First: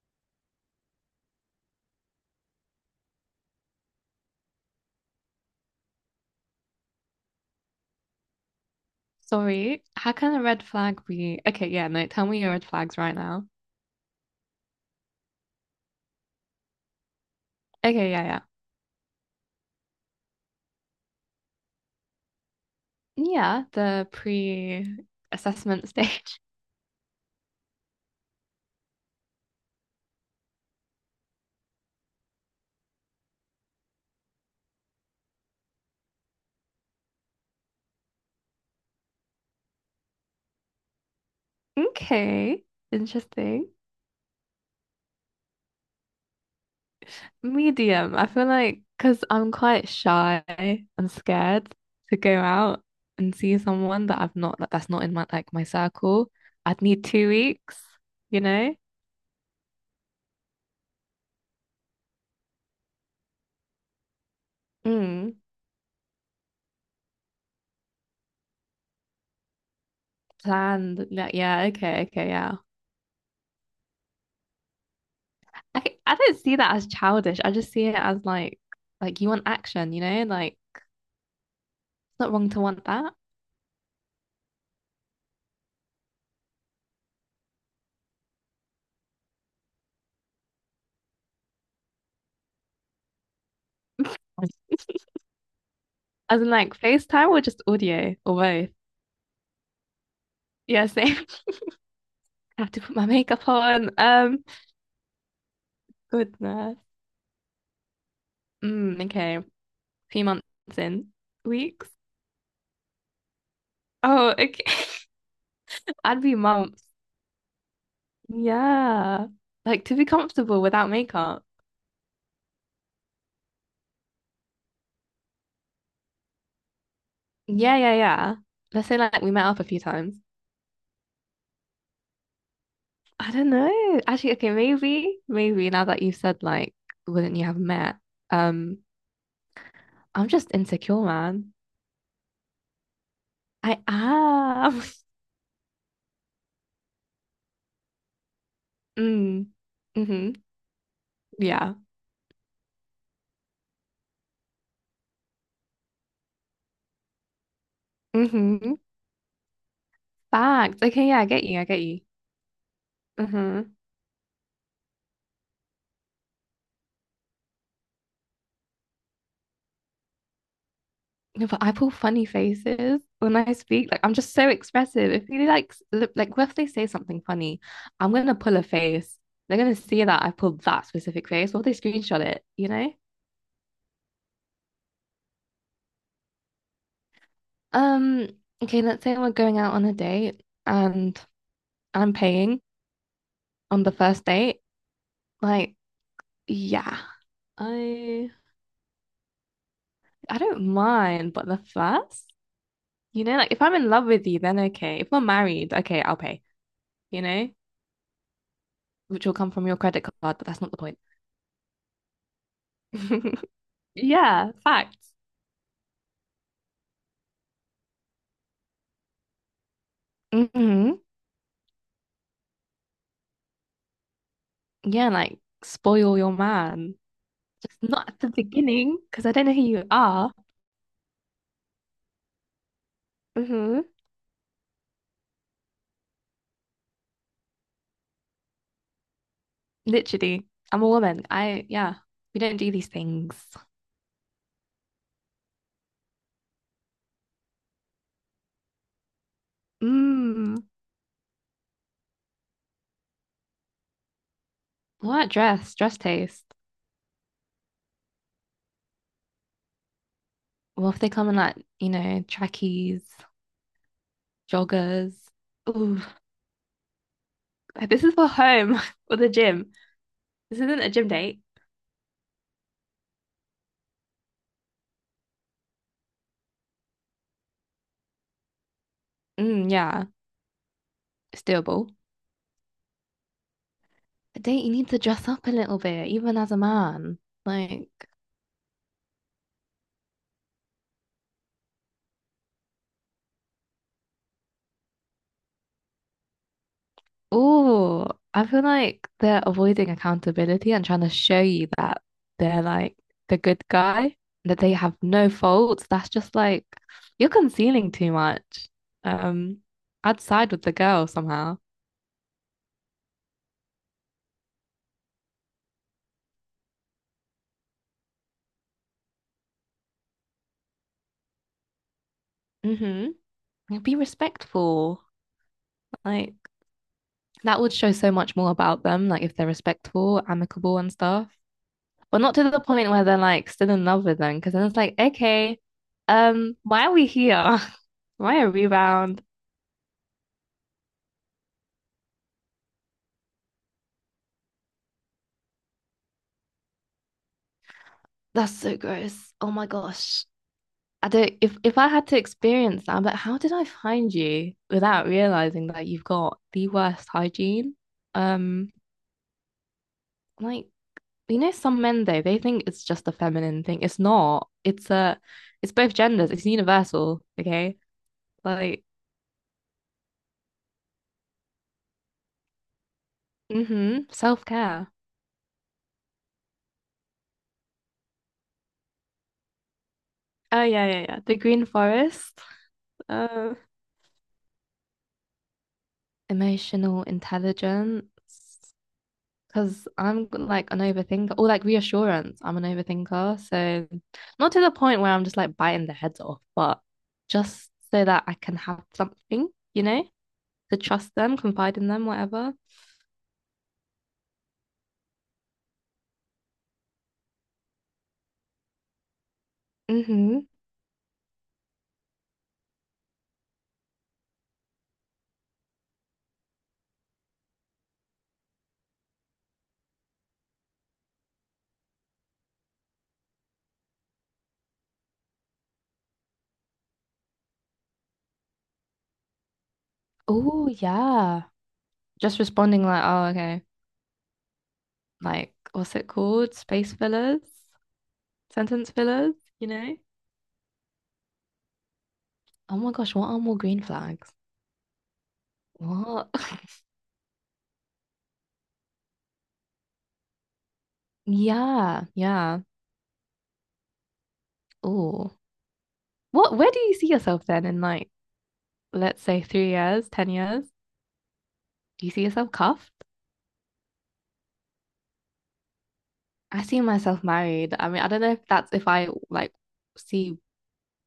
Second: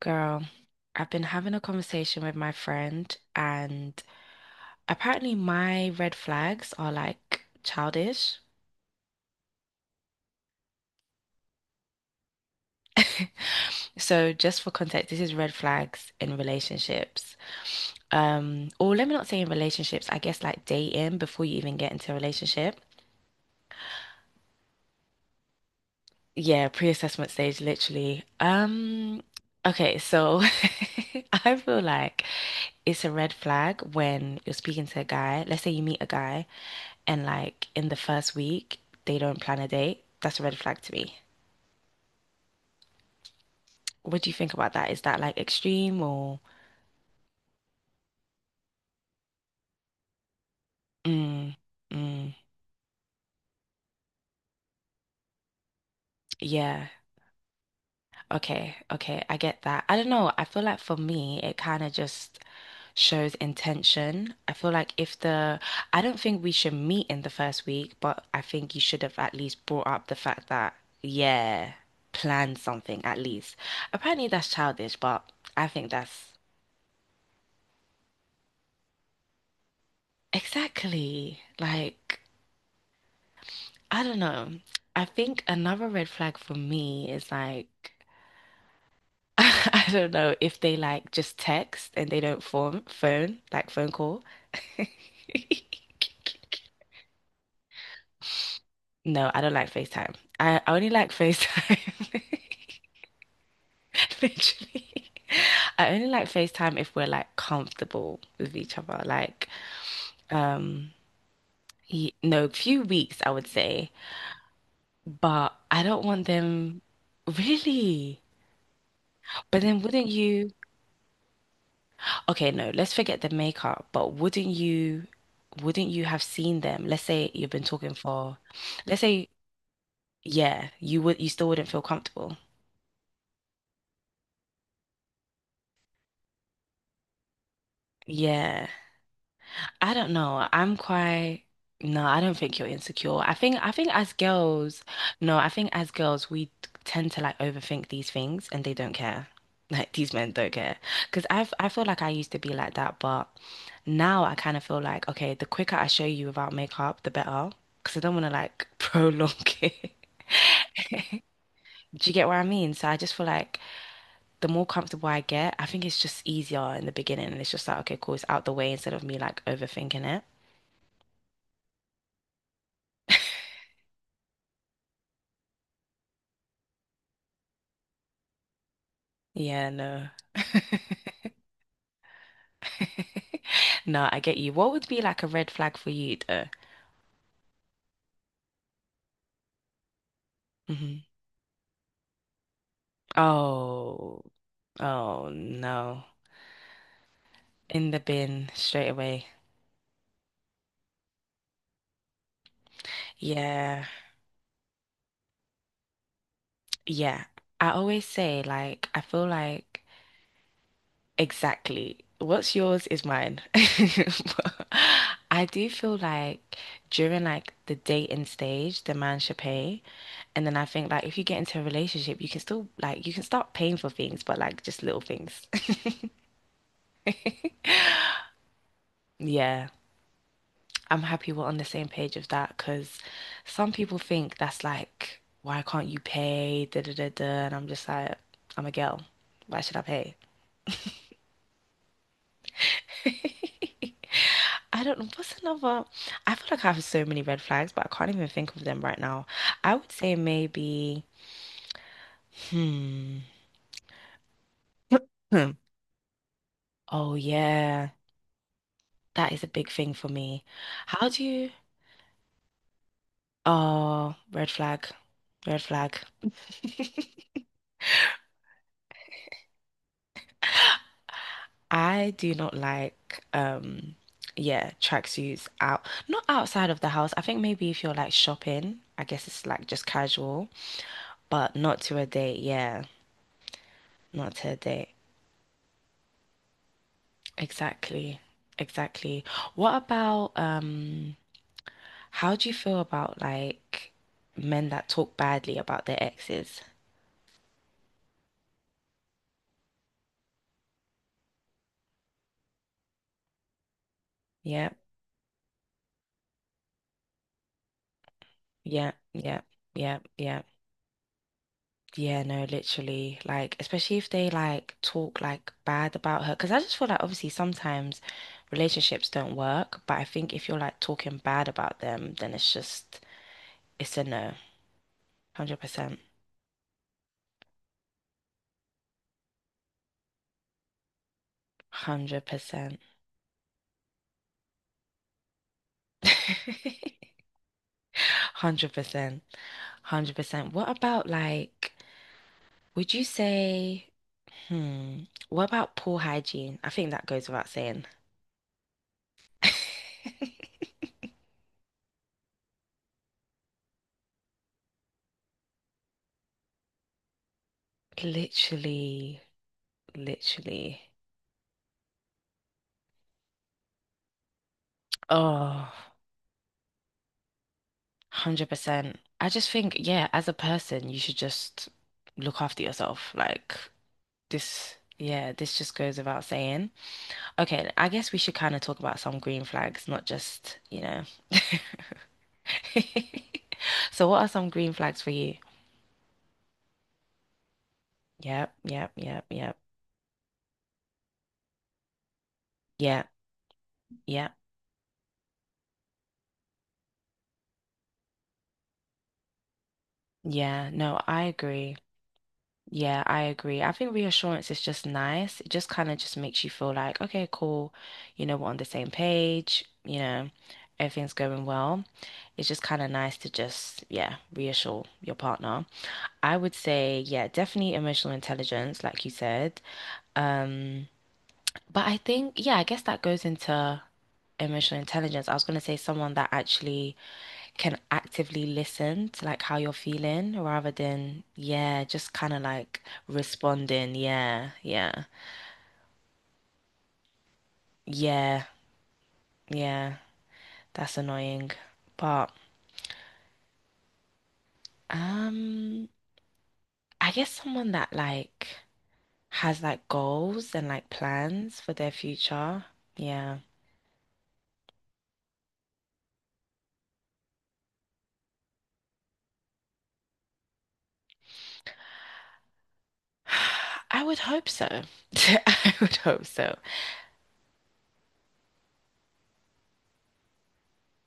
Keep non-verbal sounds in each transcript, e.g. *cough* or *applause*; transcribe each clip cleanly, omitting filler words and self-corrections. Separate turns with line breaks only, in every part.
Girl, I've been having a conversation with my friend, and apparently my red flags are like childish.
Sorry, how can a red flag be? Okay, yeah, no, tell me your red flags right now.
So just for context, this is red flags in relationships.
Okay, yeah, yeah.
Or let me not say in relationships, I guess like dating before you even get into a relationship.
Yeah, the pre-assessment stage. *laughs*
Yeah, pre-assessment stage, literally. Okay, so *laughs* I feel like it's a red flag when you're speaking to a guy. Let's say you meet a guy and like in the first week they don't plan a date, that's a red flag to me.
Okay, interesting.
What do you think about that? Is that like extreme or
Medium. I feel like because I'm quite shy and
mm,
scared to
mm,
go out and see someone that I've not like that's not in my like my circle. I'd
yeah.
need 2 weeks, you
Okay,
know?
okay, I get that. I don't know. I feel like for me, it kind of just shows intention. I feel like if
Mm.
the, I don't think we should meet in the first week, but I think you should have at least brought up the fact that,
Planned. Like, yeah,
yeah,
okay, okay,
plan
yeah.
something at least. Apparently that's childish, but I
I,
think
I
that's
don't see that as childish. I just see it as like you want action, you know? Like it's
exactly like.
not wrong to want that.
I don't know. I think another red flag for me is like *laughs* I don't know if they like just text and they don't form phone call. *laughs*
As in like FaceTime or just audio or both.
No, I don't like FaceTime. I
Yeah,
only like
same. *laughs*
FaceTime.
I have to put my makeup on.
*laughs*
Um,
Literally. I only like
goodness.
FaceTime if we're like comfortable with each other.
Mm, okay. A
Like,
few months
um,
in. Weeks.
no, few weeks I would say.
Oh, okay.
But I
*laughs*
don't
I'd
want
be
them
months.
really.
Yeah.
But then
Like to be
wouldn't you?
comfortable without makeup.
Okay, no, let's forget the makeup, but wouldn't you have seen them? Let's say you've been
Yeah, yeah,
talking
yeah.
for
Let's say
let's
like
say
we met up a few times.
yeah, you would you still wouldn't feel comfortable.
I don't know. Actually, okay, maybe now that you've said like, wouldn't you have met?
Yeah.
Um,
I don't
I'm
know.
just
I'm
insecure,
quite
man.
no, I don't think you're insecure. I think I
I
think as
am.
girls,
*laughs*
no, I think as girls we tend to like overthink these things and they don't care. *laughs*
Mm,
Like these men
mm-hmm.
don't care. Because 'Cause I've I
Yeah.
feel like I used to be like that, but now I kind of feel like okay, the quicker I show you without makeup, the better. Cause I don't want to like
Mm-hmm.
*laughs* prolong it.
Facts. Okay, yeah, I get you. I get you.
Do you get what I mean? So I just feel like
Mm-hmm.
the more comfortable I get, I think it's just easier in the beginning and it's just like okay, cool, it's out the way instead of me like overthinking it.
No, but I pull funny faces when I speak. Like, I'm just so expressive. If you like, look, like, what if they say something funny? I'm gonna pull a face. They're
Yeah,
gonna see
no.
that I pulled that specific face. What if they screenshot it? You know?
*laughs* No, I get you. What would be like a red flag for you though?
Um, okay, let's say we're going out on a date
Hmm.
and I'm paying on the
Oh,
first date.
oh
Like,
no.
yeah,
In the
I
bin straight away.
I don't mind, but the first, you know, like if I'm
Yeah.
in love with you, then okay. If we're married, okay, I'll pay, you
Yeah.
know,
I always say like I feel
which will come from your
like
credit card, but that's not the point.
exactly what's yours is mine.
*laughs*
*laughs*
Yeah,
But
facts.
I do feel like during like the dating stage, the man should pay. And then I think
Hmm.
like if you get into a relationship, you can still like you can start paying for things, but like just little
Yeah, like
things. *laughs*
spoil your man. Just not at the beginning, because I don't know who
Yeah.
you are.
I'm happy we're on the same page of that because some
Hmm.
people think that's like, why can't you pay? Da da da da. And I'm just like, I'm a girl. Why should I pay?
Literally, I'm a woman. Yeah, we don't do these things.
*laughs* I don't know. What's another? I feel like I have so many red flags, but I can't even think of them right now. I would say
Mm,
maybe, hmm.
what
Hmm.
dress? Dress taste.
Oh, yeah. That is a big thing for me.
Well, if
How
they
do
come in
you?
like, trackies,
Oh, red flag.
joggers.
Red
Ooh,
flag. *laughs*
this is for home *laughs* or the gym. This isn't a gym date.
I do not like yeah, tracksuits out not outside of the house. I think maybe if you're like shopping, I guess it's like
Mm,
just
yeah,
casual,
it's
but not
doable.
to a date, yeah. Not
A
to a
date, you need
date.
to dress up a little bit, even as a man. Like,
Exactly. Exactly. What about how do you feel about like men that talk badly about their exes?
oh, I feel like they're avoiding accountability and trying to show you that they're like the good guy, that
Yeah,
they have no faults. That's just like you're concealing too much.
yeah, yeah,
Um,
yeah,
I'd
yeah, yeah.
side with the girl somehow.
Yeah, no, literally. Like, especially if they like talk like bad about her. Because I just feel like obviously sometimes relationships don't work, but I think if you're like talking bad about them, then it's just
Mm-hmm. Be
it's a no.
respectful.
100%.
Like that would show so much more about them, like if they're respectful, amicable and stuff. But not to the
100%.
point where they're like still in love with them, because then it's like, okay, why are
100%.
we here? *laughs* Why a rebound?
100%. *laughs* What about like, would you say, hmm, what about poor hygiene? I think that goes without saying.
That's so gross. Oh my gosh. I
*laughs*
don't if I had to experience that, I'm like, how did I find you without realizing that you've got the worst hygiene? Um,
Literally,
like
literally.
some men though, they think it's just a feminine thing. It's not. It's
Oh,
both genders, it's universal, okay? Like,
100%. I just think, yeah, as a person, you should just look after yourself. Like
mm-hmm,
this,
self-care.
yeah, this just goes without saying. Okay, I guess we should kind of talk about some green flags, not just,
Oh
you
yeah, yeah,
know.
yeah. The Green Forest.
*laughs*
Uh,
So what are some green flags for you?
emotional intelligence.
Yep, yep, yep, yep.
Because I'm like an overthinker or like reassurance. I'm an
Yeah,
overthinker. So,
yeah,
not to the point where I'm just like biting their heads off, but just so that I can have something, you know,
yeah.
to
No,
trust
I
them,
agree.
confide in them, whatever.
Yeah, I agree. I think reassurance is just nice. It just kind of just makes you feel like, okay, cool, you know, we're on the same page, you know,
Mm-hmm.
everything's going well. It's just kind of nice to just, yeah, reassure your partner. I would say, yeah, definitely emotional intelligence, like you said. Um, but I think, yeah, I guess that goes into emotional intelligence. I was going to say someone that actually can actively listen to like how you're feeling
Oh,
rather than,
yeah.
yeah, just kind
Just
of like
responding like, oh, okay.
responding. Yeah, yeah,
Like, what's it called? Space fillers,
yeah,
sentence fillers, you
yeah.
know?
That's annoying. But
Oh my gosh, what are more green flags?
um,
What? *laughs*
I guess someone that like has like goals and like plans for their
Yeah, yeah.
future. Yeah.
Oh. Where do you see yourself then in like let's say 3 years, 10 years, do you see yourself cuffed?
*sighs* I would hope so. *laughs* I would hope so.
I see myself married. I mean, I don't know if that's if I like see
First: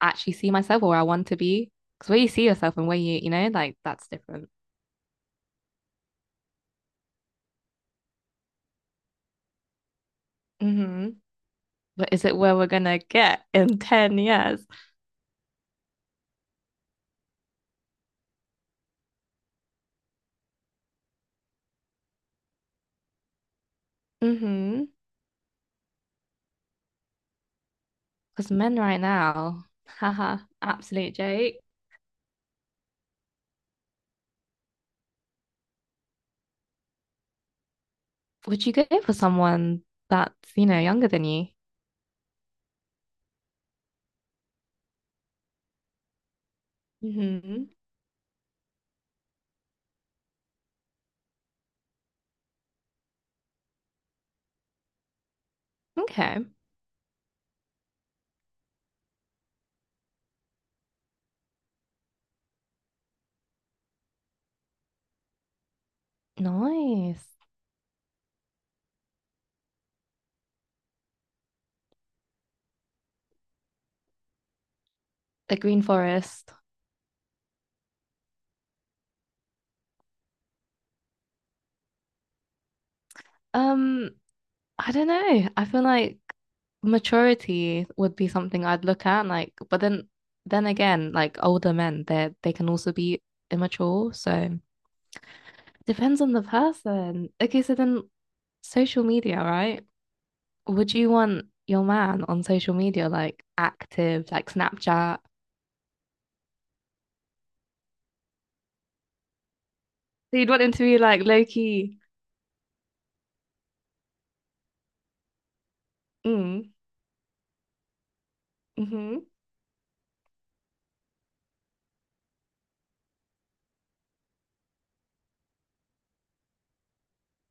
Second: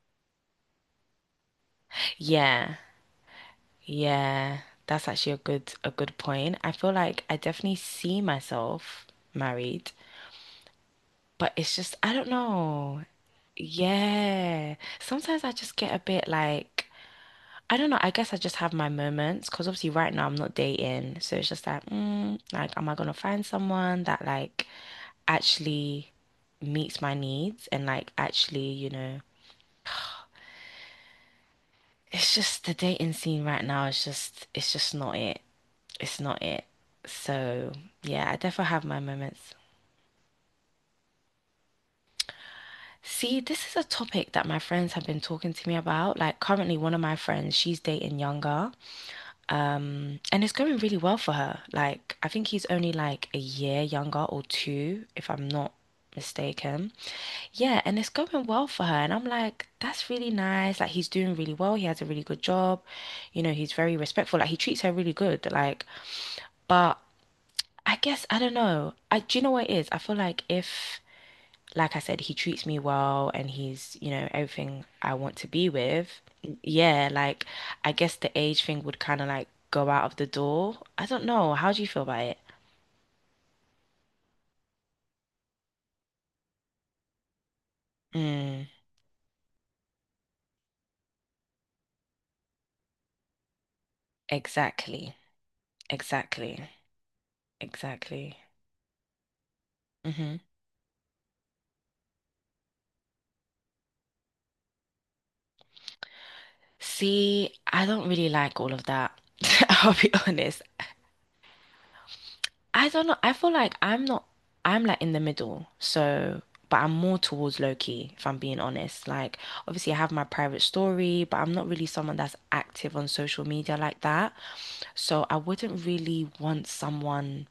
actually see myself or where I want to be. Because where you see
Yeah.
yourself and where you, like that's different.
Yeah. That's actually a good point. I feel like I definitely see myself married.
Hmm.
But it's just,
But
I
is
don't
it where we're gonna
know.
get in 10 years?
Yeah. Sometimes I just get a bit like, I don't know. I guess I just have my moments because obviously right now I'm not dating. So it's just like, mm, like, am I gonna find someone that like
Hmm.
actually meets my needs and like
Because
actually,
men
you
right
know,
now, haha, absolute joke.
it's just the dating scene right now is just, it's just not it. It's not it. So yeah, I
Would
definitely
you
have
go
my
for
moments.
someone that's, younger than you?
See, this is a topic that my friends have been talking to me about. Like currently one of my friends,
Hmm.
she's dating younger. And it's going really well for her. Like I think he's only like a year younger or two, if I'm not
Okay.
mistaken. Yeah, and it's going well for her. And I'm like, that's really nice. Like he's doing really well. He has a really good job. You know, he's very respectful. Like he treats her really good. Like, but
Nice.
I guess I don't know. I do you know what it is? I feel like if like I said, he treats me well and he's, you know, everything I want to
The
be
Green
with.
Forest.
Yeah, like I guess the age thing would kind of like go out of the door. I don't know. How do you feel about it?
Um, I don't know. I feel like maturity would be
Mm,
something I'd look at, like, but then again, like older men, they can also be immature, so
exactly.
depends on the
Exactly.
person. Okay, so then
Exactly.
social media, right?
Hmm.
Would you want your man on social media like active, like Snapchat?
See, I don't really like all of that. *laughs* I'll be
So you'd want
honest.
him to be like low key,
I don't know. I feel like I'm not, I'm like in the middle. So,
mm,
but I'm more towards low key, if I'm being honest.
mm-hmm,
Like, obviously, I have my private story, but I'm not really someone that's active on social media like that. So, I wouldn't really want someone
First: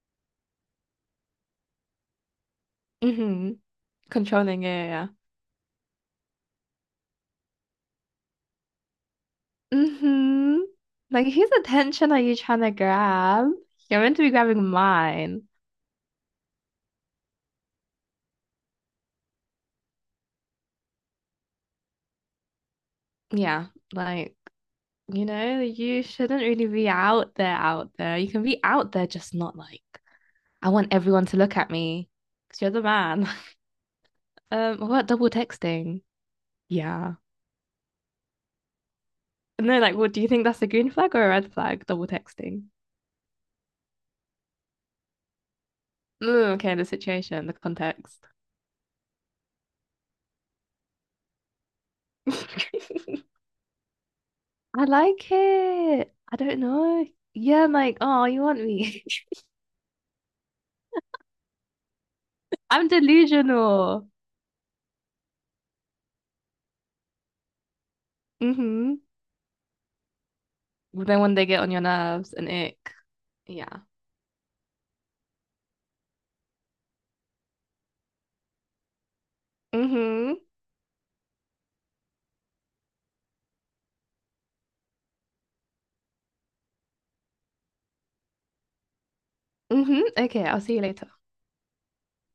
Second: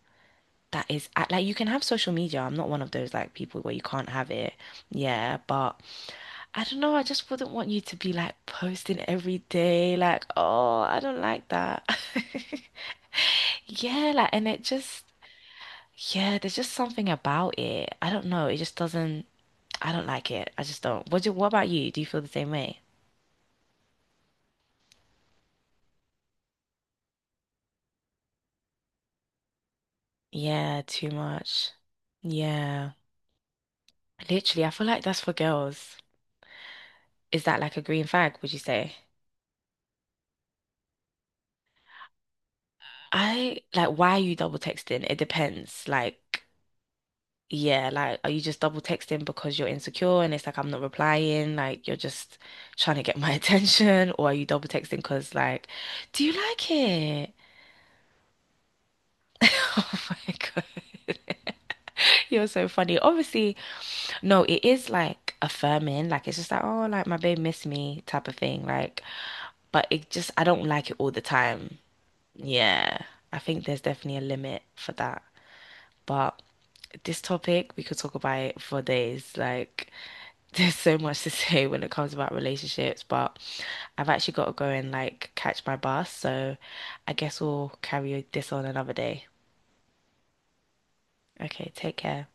that is act- like, you can have social media. I'm not one of those like
mm-hmm,
people where you can't have it.
controlling, yeah, yeah, yeah.
Yeah. But I don't know. I just wouldn't want you to be like posting every day. Like,
Mm-hmm.
oh, I don't
Like,
like
whose
that.
attention are
*laughs*
you trying to grab? You're
Yeah,
meant to
like,
be
and it
grabbing
just,
mine.
yeah, there's just something about it. I don't know. It just doesn't. I don't like it. I just don't. What do, what about you? Do you feel the same way?
Yeah, like, you shouldn't really be out there, out there. You can be out there, just not like, I
Yeah,
want
too
everyone to look
much.
at me because you're the
Yeah.
man. *laughs*
Literally, I
Um,
feel
what
like
about
that's
double
for girls.
texting? Yeah.
Is that like a green flag, would you say?
No, like, what do you think, that's a green flag or a red flag? Double texting.
I like why are you double texting? It depends. Like,
Mm, okay, the situation, the
yeah, like
context.
are you just double texting because you're insecure and it's like I'm not replying, like you're
*laughs* I
just trying to get my *laughs* attention, or are you double texting
like
because like,
it.
do you
I don't
like
know.
it?
Yeah, I'm like, oh, you want me? *laughs*
*laughs* Oh my God. You're so
I'm
funny. Obviously,
delusional.
no, it is like affirming. Like it's just like, oh, like my babe missed me type of thing.
Mm-hmm.
Like, but it just I don't like it all
Then
the
when they get on
time.
your nerves and ick,
Yeah. I think
yeah.
there's definitely a limit for that. But this topic, we could talk about it for days. Like,
Mm-hmm.
*laughs* there's so much to say when it comes about relationships, but I've actually got to go and like catch my bus, so I guess we'll carry this on another day.
Mm-hmm. Okay, I'll see you later.
Okay, take care.